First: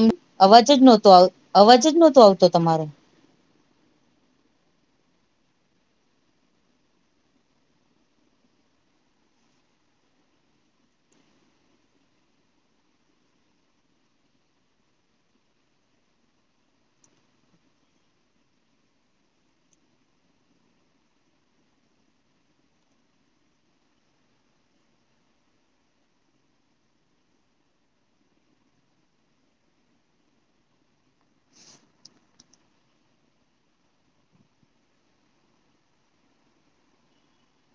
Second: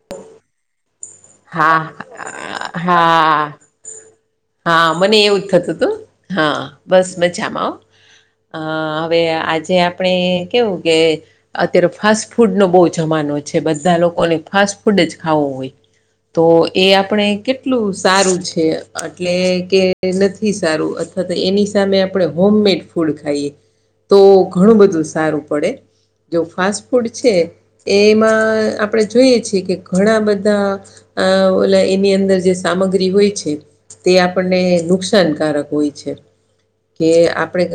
[unintelligible] અવાજ જ નહોતો આવ, અવાજ હા જ નહોતો આવતો તમારો. હા હા મને એવું જ થતું હતું હા બસ મજામાં હ. હ હવે આજે આપણે કેવું કે અત્યારે ફાસ્ટ ફૂડ નો બહુ જમાનો છે બધા લોકોને ફાસ્ટ ફૂડ જ ખાવો હોય. તો એ આપણે કેટલું સારું છે. એટલે કે નથી સારું અથવા તો એની સામે આપડે હોમ મેડ ફૂડ ખાઈએ. તો ઘણું બધું સારું પડે, જો ફાસ્ટ ફૂડ છે. એમાં આપડે જોઈએ છે કે ઘણા બધા અ ઓલા એની અંદર જે સામગ્રી હોય છે. તે આપણને નુકસાનકારક હોય છે. કે આપડે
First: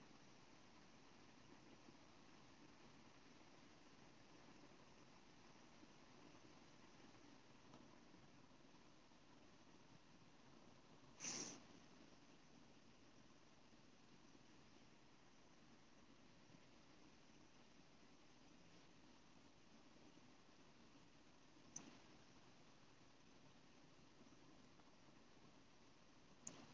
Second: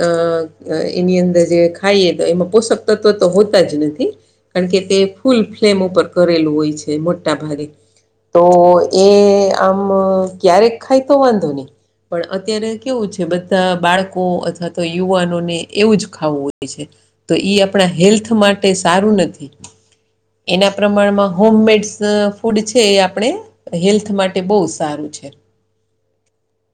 અ એની અંદર જે ખાઈએ તો એમાં પોષક તત્વ તો હોતા જ નથી. કારણ કે તે ફૂલ ફ્લેમ ઉપર કરેલું હોય છે મોટા ભાગે. તો એ આમ ક્યારેક ખાય તો વાંધો ની. પણ અત્યારે કેવું છે બધા બાળકો અથવા તો યુવાનોને એવું જ ખાવું હોય છે. તો ઈ આપણા હેલ્થ માટે સારું નથી. એના પ્રમાણમાં હોમમેડ્સ ફૂડ છે એ આપણે હેલ્થ માટે બહુ સારું છે.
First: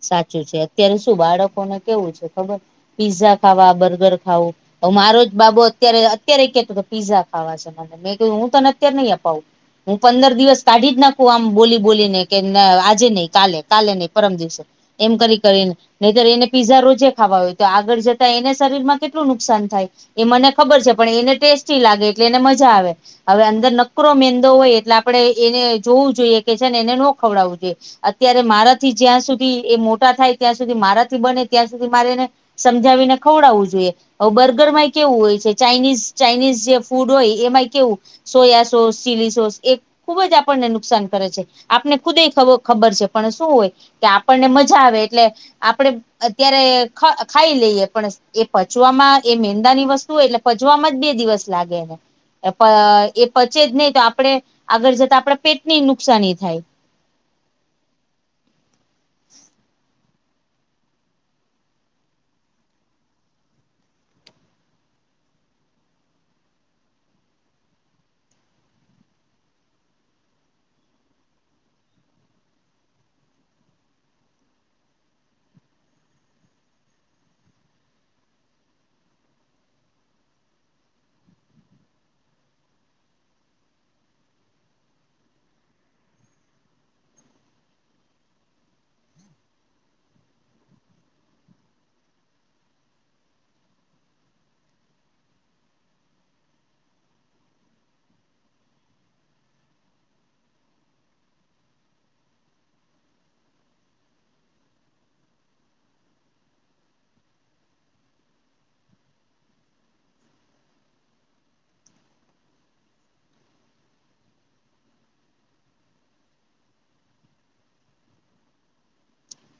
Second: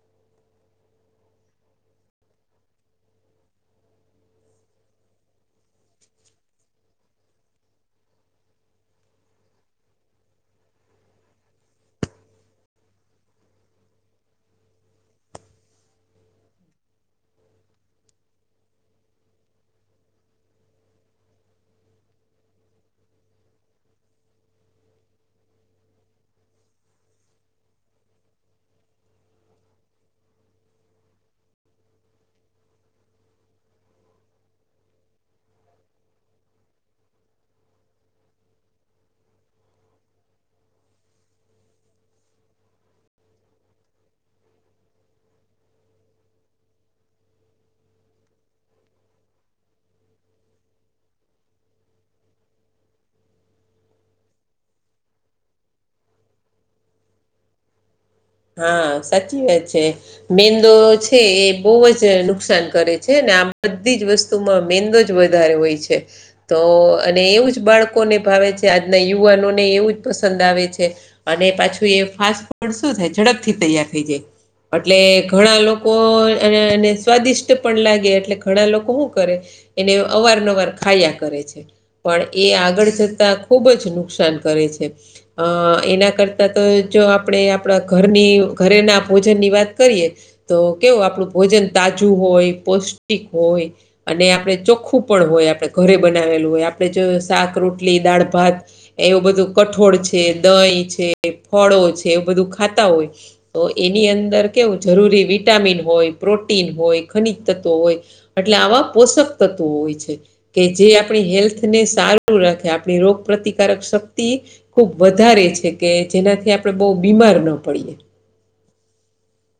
સાચું છે અત્યારે શું બાળકોને કેવું છે ખબર પીઝા ખાવા બર્ગર ખાવું. હવ મારો જ બાબુ અત્યારે અત્યારે કેતો તો પીઝા ખાવા છે મને મેં કીધું હું તને અત્યારે નહી અપાવું. હું પંદર દિવસ કાઢી જ નાખું આમ બોલી બોલીને કે ના આજે નહી કાલે, કાલે નહી પરમ દિવસે. એમ કરી કરીન નહીતર એને પીઝા રોજે ખાવા હોય તો આગળ જતા એને શરીરમાં કેટલું નુકસાન થાય. એ મને ખબર છે પણ એને ટેસ્ટી લાગે એટલે એને મજા આવે. હવે અંદર નકરો મેંદો હોય એટલે આપડે એને જોવું જોઈએ કે છે ને એને નો ખવડાવવું જોઈએ. અત્યારે મારાથી જ્યાં સુધી એ મોટા થાય ત્યાં સુધી મારાથી બને ત્યાં સુધી મારે એને સમજાવીને ખવડાવવું જોઈએ. હવ બર્ગરમાં કેવું હોય ચાાઈનીઝ ચાાઈનીઝ જે ફૂડ હોય એમાંય કેવું સોયા સોસ ચીલી સોસ એક ખુબ જ આપણને નુકસાન કરે છે આપને ખુદ એ ખબ ખબર છે પણ શું હોય કે આપણને મજા આવે એટલે આપડે અત્યારે ખ ખાઈ લઈએ પણ એ પચવામાં એ મેંદા ની વસ્તુ હોય એટલે પચવામાં જ બે દિવસ લાગે એને. અ પ એ પચે જ નહી તો આપડે આગળ જતા આપડે પેટની નુકસાની થાય. હા સાચી વાત છે. મેંદો છે એ બહુ જ નુકસાન કરે છે ને આ બધી જ વસ્તુ માં મેંદો જ વધારે હોય છે. તો અને એવું જ બાળકોને ભાવે છે આજના યુવાનોને એવું જ પસંદ આવે છે. અને પાછું એ ફાસ્ટ ફૂડ શું થાય ઝડપથી તૈયાર થઈ જાય. એટલે ઘણા લોકો એને સ્વાદિષ્ટ પણ લાગે એટલે ઘણા લોકો શું કરે. એને અવારનવાર ખાયા કરે છે. પણ એ આગળ જતાં ખુબ જ નુકસાન કરે છે. અ એના કરતાં તો જો આપણે આપણા ઘરની ઘરેના ભોજનની વાત કરીએ. તો કેવું આપણું ભોજન તાજું હોય પૌષ્ટિક હોય. અને આપણે ચોખ્ખુ પણ હોય આપણે ઘરે બનાવેલુ હોય આપણે જો શાક રોટલી દાળ ભાત એવુ બધુ કઠોળ છે દહીં છે ફળો છે એવુ બધુ ખાતા હોય. તો એની અંદર કેવુ જરૂરી વિટામિન હોય, પ્રોટીન હોય, ખનીજ તત્વ હોય એટલે આવા પોષક તત્વો હોય છે. કે જે આપણી હેલ્થને સારું રાખે આપણી રોગ પ્રતિકારક શક્તિ ખુબ વધારે છે, કે જેનાથી આપણે બો બીમાર ન પડીએ.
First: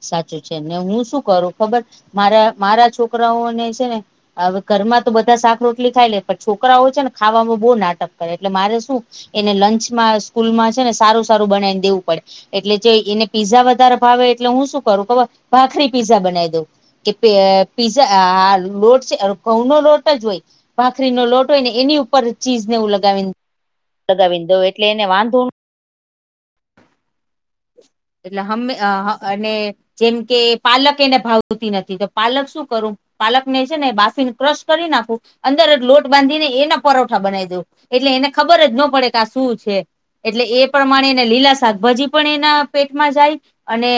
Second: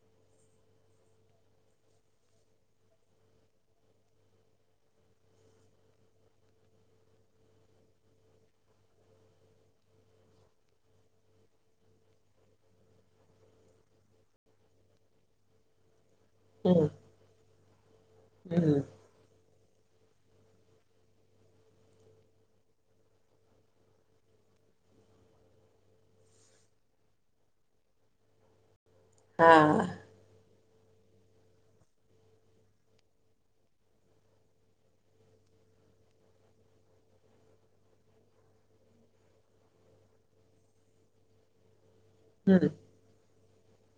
સાચુ છે, ને હું શુ કરુ ખબર મારા મારા છોકરાઓને છે, ને અવે ઘરમાં તો બધા શાક રોટલી ખાઈ લે પણ છોકરાઓ હોય છે, ને ખાવામાં બો નાટક કરે એટલે મારે શું એને લંચમાં સ્કૂલમાં છે, ને સારુ સારુ બનાયન દેવુ પડે એટલે જે એને પીઝા વધારે ભાવે એટલે હું શું કરુ ખબર ભાખરી પિઝા બનાવી દઉ હમ કે પે પિઝા આ હમ લોટ છે. ઘઉંનો લોટ જ હોય ભાખરીનો લોટ હોય ને એની ઉપર ચીઝ ને એવુ લગાવીન લગાવીન દવ એટલે એને વાંધો એટલે હમે અ અ અને હા જેમ કે પાલક એને ભાવતી નથી તો પાલક શું કરુ પાલકને છે, ને બાફીને ક્રશ કરી નાખું અંદર જ લોટ બાંધી ને એના પરોઠા બનાવી દવ એટલે એને ખબર જ ન પડે કે આ શું છે. એટલે એ પ્રમાણે એને લીલા શાકભાજી પણ હમ એના પેટમાં જાય અને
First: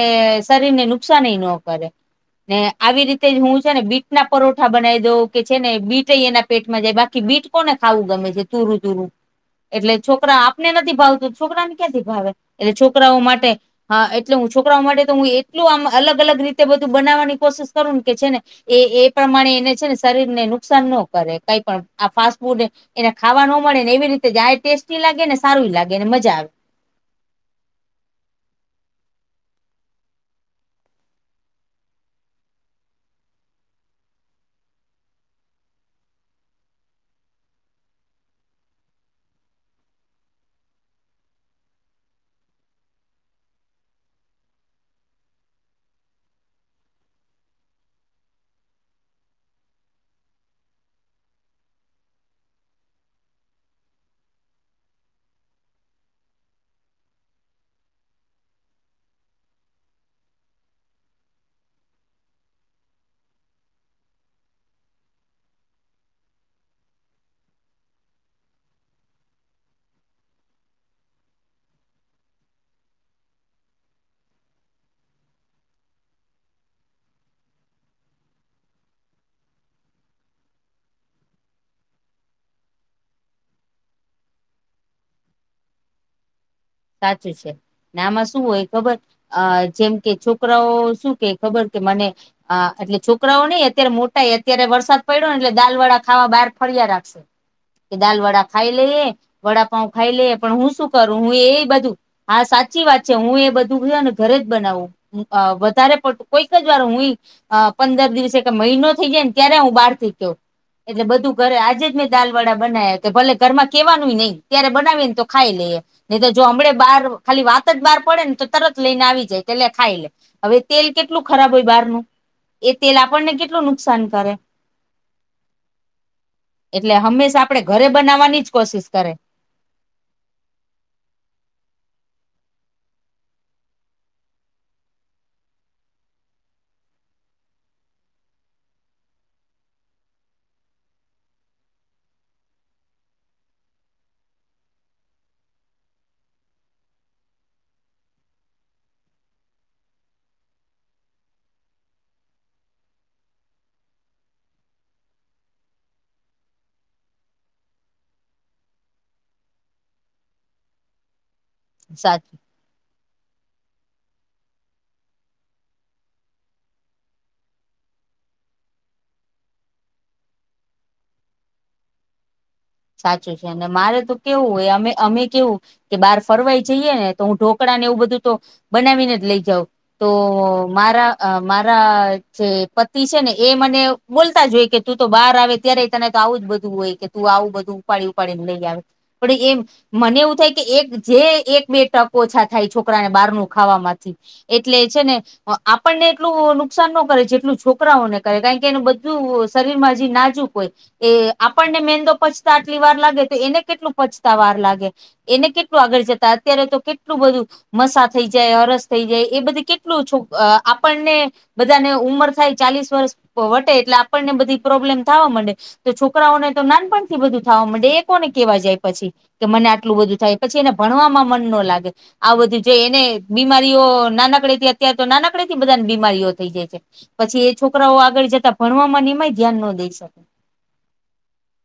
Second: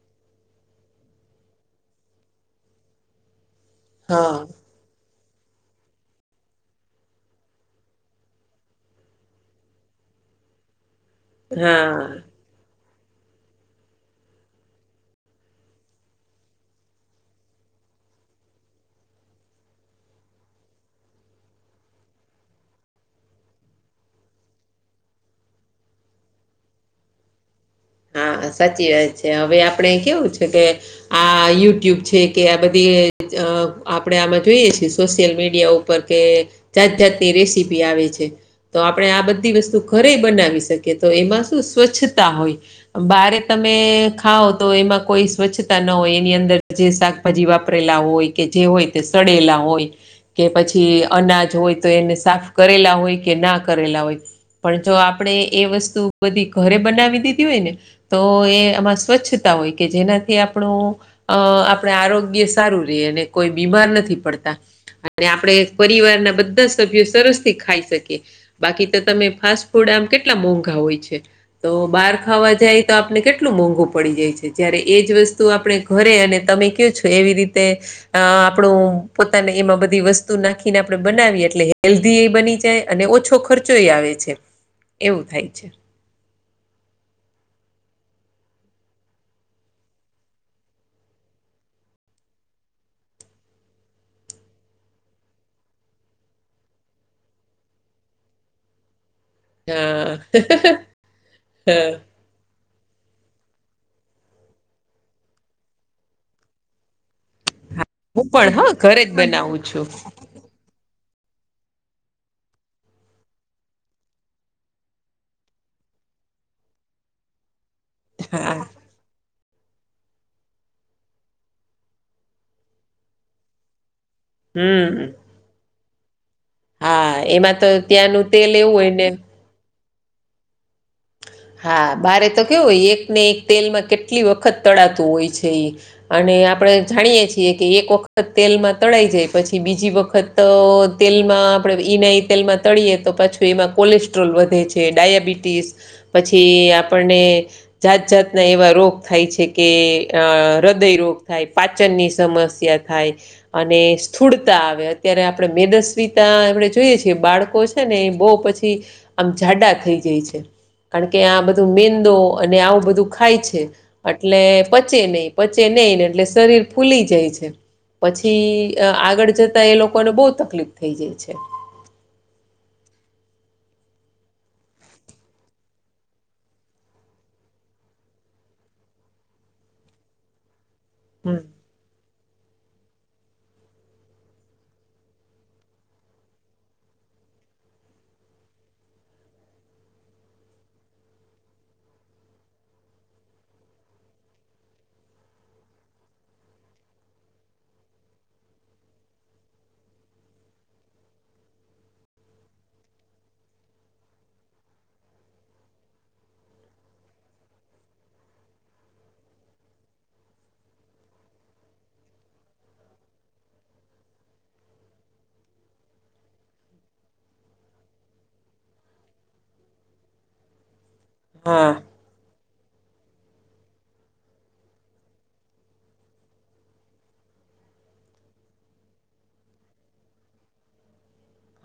શરીરને નુકસાનેય ન કરે ને આવી રીતે હું છે, ને બીટના હા પરોઠા બનાવી દઉં કે છે, ને બીટ એના પેટમાં જાય બાકી બીટ કોને ખાવુ ગમે છે, તુરુ તુરુ એટલે છોકરા આપને નથી ભાવતું છોકરાને હા. ક્યાંથી ભાવે એટલે છોકરાઓ માટે હા એટલે હું છો કરાઓ માટે તો હું એટલું આમ અલગ અલગ રીતે બધું બનાવવાની કોશિશ કરું ને કે છે, ને એ એ પ્રમાણે એને છે, ને શરીરને નુકસાન ન કરે કઈ પણ આ ફાસ્ટ ફૂડ એને ખાવા ન મળે ને એવી રીતે આય ટેસ્ટી લાગે ને સારું લાગે અને મજા આ હા સાચી વાત છે, હવે આપણે કેવું છે, કે આ યુટ્યુબ છે, કે આ બધી અ આપણેે આમાં જોઈએ છીએ સોશિયલ મીડિયા ઉ પર કે જાત જાતની રેસીપી આવે છે. તો આપણે આ બધી વસ્તુ ઘરે બનાવી શકીએ તો એમાં શું સ્વચ્છતા હોય બારે તમે ખાઓ તો એમાં કોઈ સ્વચ્છતા ન હોય એની અંદર જે શાકભાજી વાપરેલા હોય કે જે હોય તે સડેલા હોય કે પછી અનાજ હોય તો એને સાફ કરેલા હોય કે ના કરેલા હોય પણ જો આપડે એ વસ્તુ બધી ઘરે બનાવી દી ધી હોય ને તો એ આમાં સ્વચ્છતા હોય કે જેનાથી આપણું અ આપણે આરોગ્ય સારું રિયે અને કોઈ બીમાર નથી પડતા. અને આપણે પરિવારના બધા સભ્યો સરસથી ખાઈ શકીએ. બાકી તો તમે ફાસ્ટ ફૂડ આમ કેટલા મોંઘા હોય છે, તો બાર ખાવા જાય તો આપને કેટલું મોંઘું પડી જાય છે, જ્યારે એ જ વસ્તુ આપણે ઘરે અને તમે કયો તો એવી રીતે અ આપણું પોતાને એમાં બધી વસ્તુ નાખીને આપણે બનાવીએ એટલે હેલ્ધી એ બની જાય અને ઓછો ખર્ચોય આવે છે, એવુ થાય છે. સાચું છે. નામાં શું હોય ખબર અ જેમ કે છોકરાઓ શું કે ખબર કે મને અ એટલે છોકરાઓ નઈ અત્યારે મોટા અત્યારે વરસાદ પડ્યો ને એટલે દાલવાળા ખાવા બાર ફર્યા રાખશે કે દાલ વડા ખાઈ લે વડાપઉ ખાઈ હા લે પણ હું શું કરું હું એ બધું હા સાચી વાત છે, હું એ બધુંયો છે, ને ઘરે જ બનાવું અ વધારે પડતું કોઈક જ વાર હુંય અ પંદર હું દિવસે કે, પણ હા મહિનો ઘરે થઇ જ જાયને, ત્યારે બનાવું હું છું બાર થી ખાઉ. એટલે, બધું ઘરે આજે જ મેં દાલવડા બનાવ્યા, તો ભલે ઘરમાં કેવાનુંઈ નહી, ત્યારે બનાવી ને તો ખાઈ લે. નહી તો, જો હમડે બહાર, ખાલી વાત જ બહાર પડે ને, તો હા તરત- -લઈને આવી જાય, કે લે ખાઈ લે, હવે તેલ કેટલું ખરાબ હોય બહારનું. એ તેલ, આપણને કેટલું નુકસાન કરે? હમ એટલે, હા હંમેશા એમાં આપડે તો ઘરે ત્યાંનું બનાવાની તેલ જ એવું હોય કોશિશ ને કરે. હા, બારે તો કેવું હોય, એક ને એક તેલમાં કેટલી વખત તળાતું હોય છે એ! અને, આપણે જાણીએ છીએ કે, એક વખત તેલમાં તળાઈ જાય પછી બીજી વખત- -તો તેલમાં આપણે ઈનાય તેલમાં તળીએ, તો પાછું એમાં કોલેસ્ટ્રોલ વધે છે ડાયાબિટીસ- પછી આપણને- જાત જાતના રોગ થાય છે, આ હૃદય રોગ થાય પાચનની સમસ્યા- -સ્યા થાય. -અને સ્થૂળતા આવે, અત્યારે આપણે મેદસ્વીતા આપડે જોઈએ છીએ, બાળકો -છે ને એ બહુ પછી, આમ જાડા થઈ જાય છે. કારણ કે, આ બધું મેંદો સાચું અને આવું બધું ખાય છે. એટલે પચે નહી, પચે નહીને એટલે શરીર ફૂલી જાય છે. પછી, આગળ જતા એ લોકોને, બહુ તકલીફ થઈ જાય છે. સાચું છે, અને મારે તો કેવું હોય અમે અમે કેવું - -કે બહાર ફરવાઈ જઈએ ને, તો હું ઢોકળા ને એવું બધું તો બનાવીને જ લઈ જાઉ. તો, મારા અ હમ મા- -રા જે, પતિ છે ને, એ મને બોલતા જ હોય કે, તું તો બહાર આવે ત્યારે તને તો આવું જ બધું હોય! તું, આવું બધું ઉપાડી ઉપાડીને, લઈ આવે પણ એમ- મને એવું થાય કે, એક જે એક બે ટક ઓછા થાય છોકરાને બારનું ખાવા થી. એટલે, છે ને- આપણને એટલું નુકસાન નો કરે જેટલુ છોકરાઓને કરે કારણ કે એને બધું- -શરીર હજી નાજુક હોય એ આપણને મેંદો પચ- -આટલી વાર લાગે તો એને કેટલું પચતા વાર લાગે? એને કેટલું, આગળ જતા, અત્યારે તો કેટલું બધું! મસા થઈ જાય, હરસ થઈ જાય, એ બધું કેટલું છો આપણને- બધા ને ઉમર થાય, ચાલીસ વર્ષ વટે, એટલે આપણને બધી પ્રોબ્લેમ થવા માંડે. તો છોકરાઓને તો નાનપણ- બધું થવા માં એ કોને કેહેવા જાય પછી? કે મને આટલું બધું થાય પછી એને ભણવાવામાં- -મન હા ન લાગે- આ બધું જે, એને બીમારીઓ નાનકડે થી, અત્ય્યારે તો નાનકડે થી બધા બીમારીઓ થઈ જાય છે પછી એ છોકરાઓ આગળ જતા ભણવામા એમાંય ધ્યાન ન દઈ શકે.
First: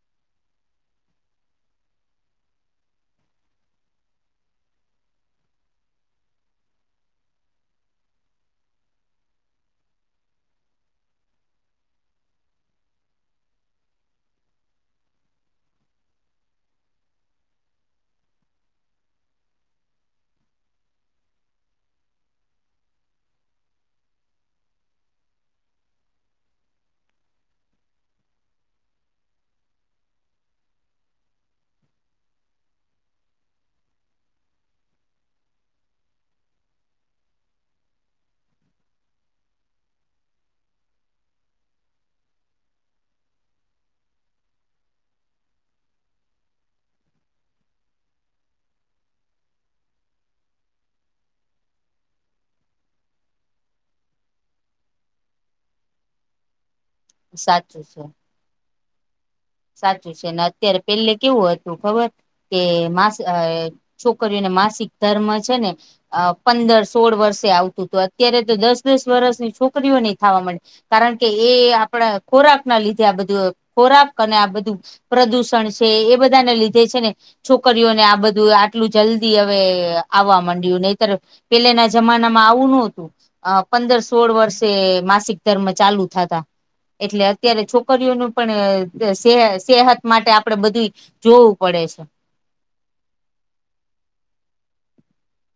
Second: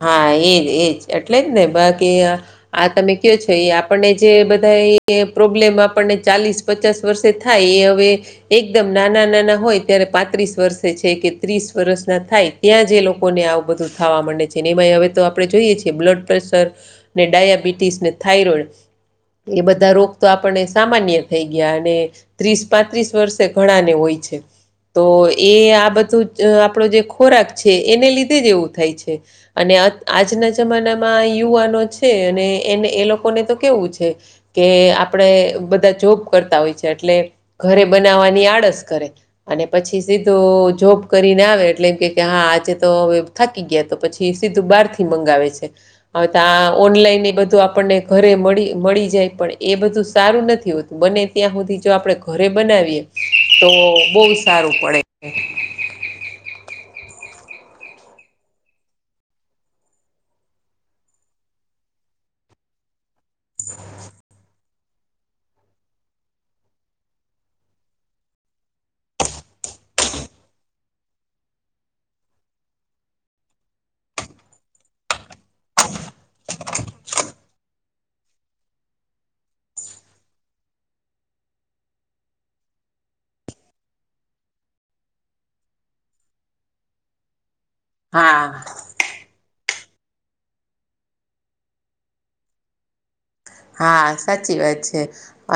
હા, એજ, એજ એટલે જ ને, બાકી- આ તમે કયો છો, એ આપણને જે બધા પ્રોબ્લેમ આપણને ચાલીસ- પચાસ વર્ષે થાય, એ હવે- એકદમ નાના નાના હોય ત્યારે- પાંત્રીસ વર્ષે છે કે ત્રીસ વર્ષ ના થાય, ત્યાં જે, લોકો ને આવું બધું થવા માંડે છે. જેનેમાય હવે તો આપણે જોઈએ, છીએ, બ્લડપ્રેશર ડાયાબિટીસ, ને થાઈરોઈડ. એ બધા રોગ, તો આપણને સામાન્ય થઈ ગયા અને- ત્રીસ, પાંત્રીસ વર્ષે ઘણાને હોય છે. તો એ આ બધું આપણો જે ખોરાક છે, એને લીધે જ એવું થાય છે. અને આ આજના જમાનામાં યુવાનો છે અને એલોકોને તો કેવું છે. કે આપણે બધા જોબ કરતા હોય છે એટલે ઘરે બનાવવાની આળસ કરે, અને પછી સીધું જોબ કરીને આવે એટલે એમ કે હા આજે તો હવે થાકી ગયા તો પછી, તે સીધું બાર થી મંગાવે છે, હવે તો આ ઓનલાઈન એ બધું આપણને ઘરે મળી મળી જાય પણ એ બધું સારું નથી હોતું. બને ત્યાં સુધી જો આપણે ઘરે બનાવીએ તો બહુ સારું પડે, સાચું છે. સાચું છે ને અત્યારે પેલે કેવું હતું ખબર, કે માસી છોકરીઓને માસિક ધર્મ છે ને, અ પંદર સોળ વર્ષે આવતું હતું અત્યારે તો દસ દસ વર્ષની છોકરીઓ નહી થાવા મ કારણ કે એ આપણા ખોરાક ના લીધે આ બધું ખોરાક, અને આ બધું પ્રદુષણ છે એ બધાને લીધે છે ને, છોકરીઓને આ બધું આટલું જલ્દી હવે આવવા માંડ્યુ નહીતર, પેલાના જમાના માં આવું ન હતું. અ પંદર સોળ વર્ષે માસિક ધર્મ ચાલુ થતા એટલે અત્યારે છોક છોકરીઓ નું હા પણ સેહ સેહત માટે આપડે બધું જોવું પડે છે. હા સાચી વાત છે.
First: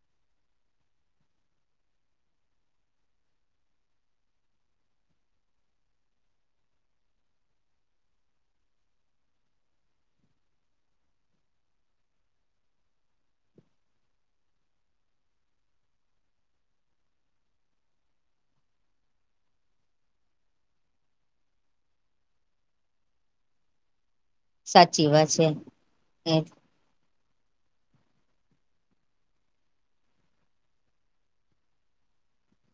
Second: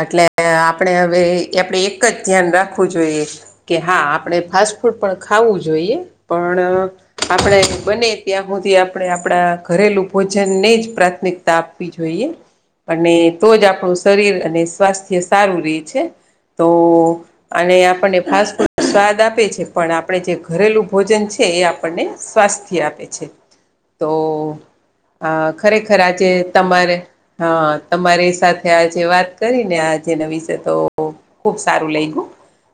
એટલે આપણે હવે આપણે એક જ ધ્યાન રાખવું જોઈએ, કે હા આપણે ફાસ્ટ ફૂડ પણ ખાવું જોઈએ પણ, આપણે બને ત્યાં હુંધી આપણે આપણા ઘરેલું ભોજનને જ પ્રાથમિકતા આપવી જોઈએ, અને તો જ આપણું શરીર અને સ્વાસ્થ્ય સારું રહે છે તો, અને આપણને ફાસ્ટ ફૂડ સ્વાદ આપે છે પણ આપણે જે ઘરેલું ભોજન છે એ આપણને, સ્વાસ્થ્ય આપે છે તો સાચી વાત છે ખરેખર આજે એ તમારે, હા તમારી સાથે આજે વાત કરી આ જે ના વિશે તો, ખુબ સારું લાગ્યું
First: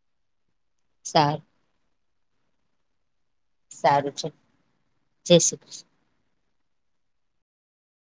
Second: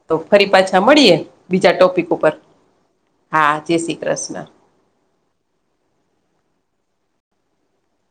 તો ફરી પાછા મળીએ સારું બીજા ટોપિક ઉપર, હા જય શ્રી સારું છે કૃષ્ણ. જય શ્રી કૃષ્ણ.